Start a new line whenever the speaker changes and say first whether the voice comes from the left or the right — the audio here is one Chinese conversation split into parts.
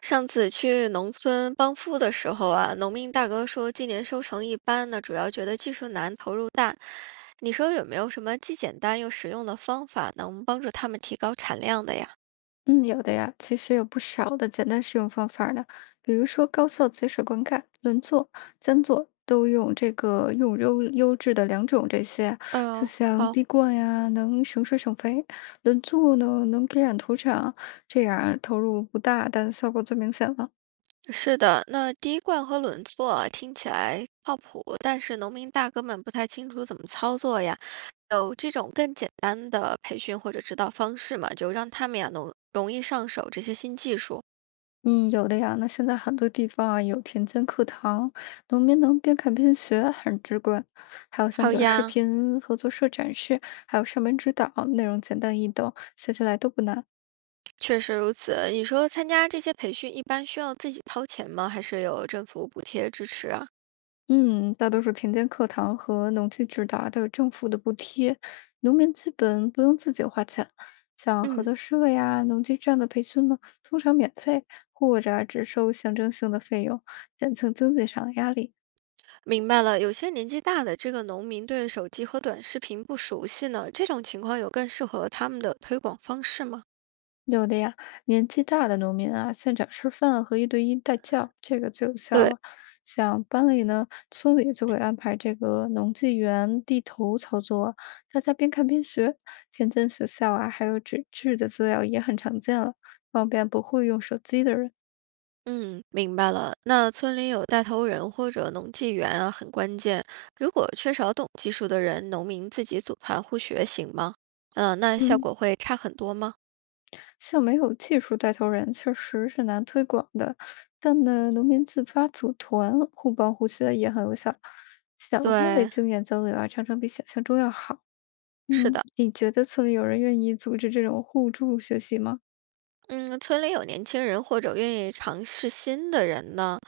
right: 上次去农村帮扶的时候啊，农民大哥说今年收成一般呢，主要觉得技术难，投入大。你说有没有什么既简单又实用的方法能帮助他们提高产量的呀？
left: 嗯，有的呀，其实有不少的简单使用方法儿的，比如说高效节水灌溉、轮作、间作，都用这个用优质的良种这些啊，就
right: 嗯、
left: 像
right: 好，
left: 滴灌呀，能省水省肥；轮作呢，能给染土壤，这样投入不大，但效果最明显了。
right: 是的，那滴灌和轮作啊听起来靠谱，但是农民大哥们不太清楚怎么操作呀。有这种更简单的培训或者指导方式嘛，就让他们呀能容易上手这些新技术。
left: 嗯，有的呀。那现在很多地方啊有田间课堂，农民能边看边学，很直观。还有像
right: 好
left: 短视
right: 呀，
left: 频、合作社展示，还有上门指导，内容简单易懂，学起来都不难。
right: 确实如此。你说参加这些培训一般需要自己掏钱吗？还是有政府补贴支持啊？
left: 嗯，大多数田间课堂和农机指导啊都有政府的补贴，农民基本不用自己花钱。像合
right: 嗯，
left: 作社呀、农机站的培训呢，通常免费，或者只收象征性的费用，减轻经济上的压力。
right: 明白了。有些年纪大的这个农民对手机和短视频不熟悉呢，这种情况有更适合他们的推广方式吗？
left: 有的呀，年纪大的农民啊，现场示范和一对一带教，这个最有效
right: 对，
left: 了。像班里呢，村里就会安排这个农技员地头操作，大家边看边学。田间学校啊，还有纸质的资料也很常见了，方便不会用手机的人。
right: 嗯，明白了。那村里有带头人或者农技员啊，很关键。如果缺少懂技术的人，农民自己组团互学行吗？嗯、那效
left: 嗯，
right: 果会差很多吗？
left: 像没有技术带头人，确实是难推广的。但呢，农民自发组团，互帮互学也很有效。小范围
right: 对，
left: 经验交流啊，常常比想象中要好。
right: 是
left: 嗯，
right: 的。
left: 你觉得村里有人愿意组织这种互助学习吗？
right: 嗯，村里有年轻人或者愿意尝试新的人呢，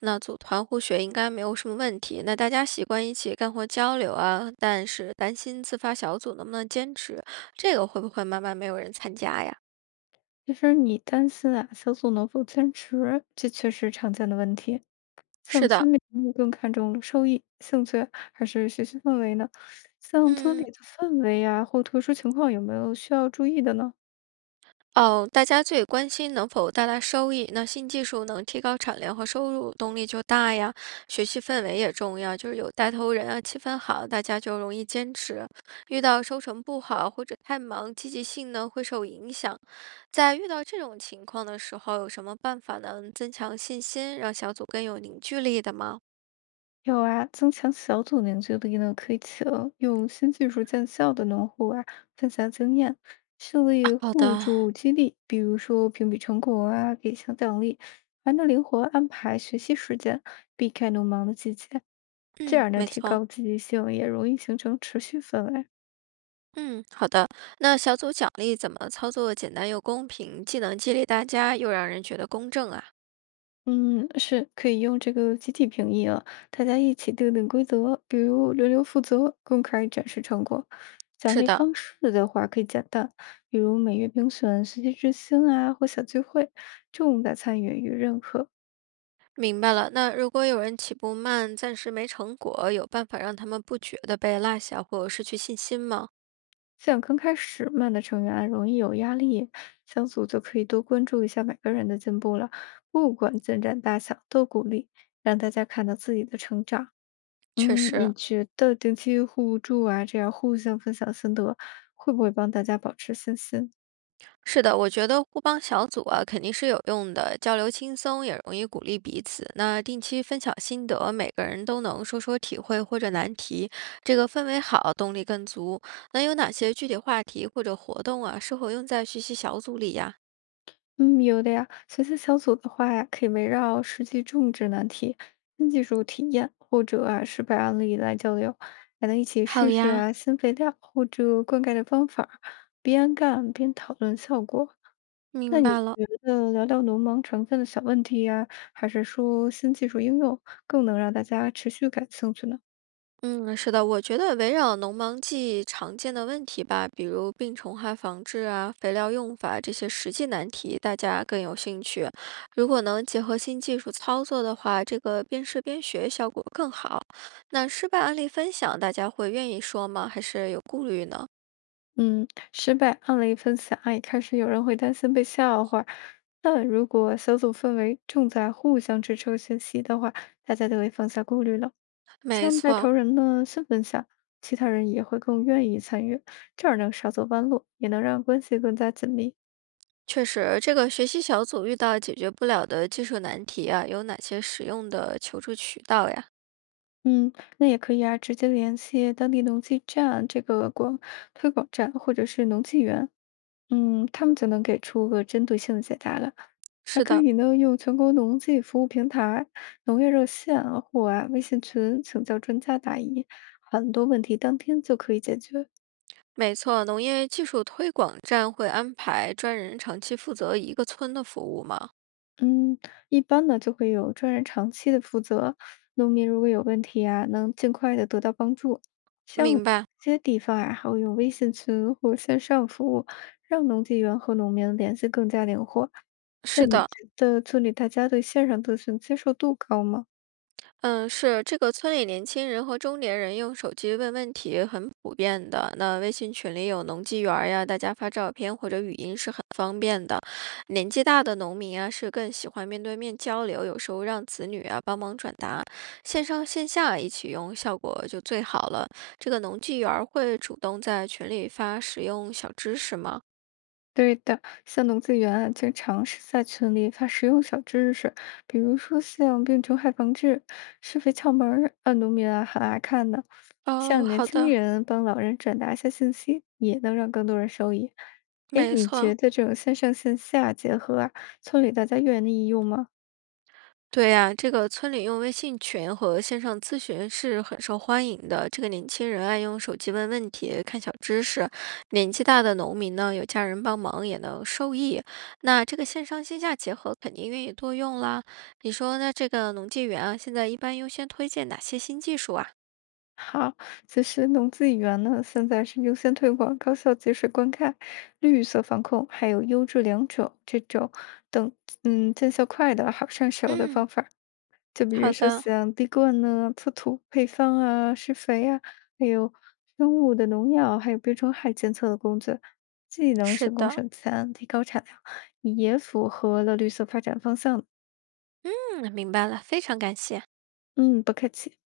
right: 那组团互学应该没有什么问题。那大家习惯一起干活交流啊，但是担心自发小组能不能坚持，这个会不会慢慢没有人参加呀？
left: 其实你担心啊，小组能否坚持，这确实常见的问题。
right: 是
left: 像
right: 的，
left: 村民更看重收益、兴趣还是学习氛围呢？像村里
right: 嗯。
left: 的氛围呀，或特殊情况有没有需要注意的呢？
right: 哦，大家最关心能否带来收益，那新技术能提高产量和收入，动力就大呀。学习氛围也重要，就是有带头人啊，气氛好，大家就容易坚持。遇到收成不好或者太忙，积极性呢会受影响。在遇到这种情况的时候，有什么办法能增强信心，让小组更有凝聚力的吗？
left: 有啊，增强小组凝聚力呢，可以请用新技术见效的农户啊，分享经验，设
right: 啊
left: 立
right: 好
left: 互
right: 的，
left: 助激励，比如说评比成果啊，给小奖励，还能灵活安排学习时间，避开农忙的季节，这
right: 嗯，
left: 样呢，
right: 没
left: 提
right: 错。
left: 高积极性，也容易形成持续氛围。
right: 嗯，好的。那小组奖励怎么操作简单又公平，既能激励大家，又让人觉得公正啊？
left: 嗯，是可以用这个集体评议啊，大家一起定规则，比如轮流负责，公开展示成果。奖
right: 是
left: 励
right: 的，
left: 方式的话可以简单，比如每月评选学习之星啊，或小聚会，重在参与与认可。
right: 明白了。那如果有人起步慢，暂时没成果，有办法让他们不觉得被落下或失去信心吗？
left: 像刚开始慢的成员啊，容易有压力，小组就可以多关注一下每个人的进步了，不管进展大小都鼓励，让大家看到自己的成长。
right: 确
left: 嗯，你
right: 实
left: 觉得定期互助啊，这样互相分享心得，会不会帮大家保持信心？
right: 是的，我觉得互帮小组啊肯定是有用的，交流轻松也容易鼓励彼此。那定期分享心得，每个人都能说说体会或者难题，这个氛围好，动力更足。那有哪些具体话题或者活动啊适合用在学习小组里呀？
left: 嗯，有的呀。学习小组的话呀，可以围绕实际种植难题、新技术体验或者失败案例来交流，还能一起
right: 好
left: 试试
right: 呀，
left: 啊新肥料或者灌溉的方法儿边干边讨论效果。那
right: 明
left: 你
right: 白了。
left: 觉得聊聊农忙成分的小问题呀，还是说新技术应用，更能让大家持续感兴趣呢？
right: 嗯，是的，我觉得围绕农忙季常见的问题吧，比如病虫害防治啊、肥料用法这些实际难题，大家更有兴趣。如果能结合新技术操作的话，这个边试边学效果更好。那失败案例分享，大家会愿意说吗？还是有顾虑呢？
left: 嗯，失败案例分享一开始有人会担心被笑话，但如果小组氛围重在互相支撑学习的话，大家就会放下顾虑了。
right: 没
left: 像带
right: 错，
left: 头人呢，先分享，其他人也会更愿意参与，这样能少走弯路，也能让关系更加紧密。
right: 确实，这个学习小组遇到解决不了的技术难题啊，有哪些实用的求助渠道呀？
left: 嗯，那也可以啊，直接联系当地农技站这个推广站或者是农技园，嗯，他们就能给出个针对性的解答了。还
right: 是
left: 可
right: 的。
left: 以呢，用全国农技服务平台、农业热线或微信群请教专家答疑，很多问题当天就可以解决。
right: 没错，农业技术推广站会安排专人长期负责一个村的服务吗？
left: 嗯，一般呢就会有专人长期的负责，农民如果有问题啊，能尽快的得到帮助。像有
right: 明白，
left: 些地方啊，还会用微信群或线上服务，让农技员和农民联系更加灵活。那
right: 是
left: 你
right: 的，
left: 觉得村里大家对线上咨询接受度高吗？
right: 嗯，是这个村里年轻人和中年人用手机问问题很普遍的。那微信群里有农技园儿呀，大家发照片或者语音是很方便的。年纪大的农民啊，是更喜欢面对面交流，有时候让子女啊帮忙转达，线上线下一起用，效果就最好了。这个农技园儿会主动在群里发实用小知识吗？
left: 对的，像农资源啊，经常是在群里发实用小知识，比如说像病虫害防治、施肥窍门儿，啊，农民啊很爱看的。
right: 哦，
left: 像年
right: 好
left: 轻
right: 的，
left: 人帮老人转达一下信息，也能让更多人受益。哎，
right: 没
left: 你
right: 错，
left: 觉得这种线上线下结合啊，村里大家愿意用吗？
right: 对呀，这个村里用微信群和线上咨询是很受欢迎的。这个年轻人爱用手机问问题、看小知识，年纪大的农民呢，有家人帮忙也能受益。那这个线上线下结合，肯定愿意多用啦。你说，那这个农技园啊，现在一般优先推荐哪些新技术啊？
left: 好，其实农技园呢，现在是优先推广高效节水灌溉、绿色防控，还有优质良种这种等，嗯，见效快的好上手的方
right: 嗯，
left: 法儿就比如
right: 好
left: 说
right: 的，
left: 像滴灌呢、测土配方啊、施肥啊，还有生物的农药，还有病虫害监测的工作，既能
right: 是
left: 省工
right: 的，
left: 省钱，提高产量，也符合了绿色发展方向。
right: 嗯，明白了，非常感谢。
left: 嗯，不客气。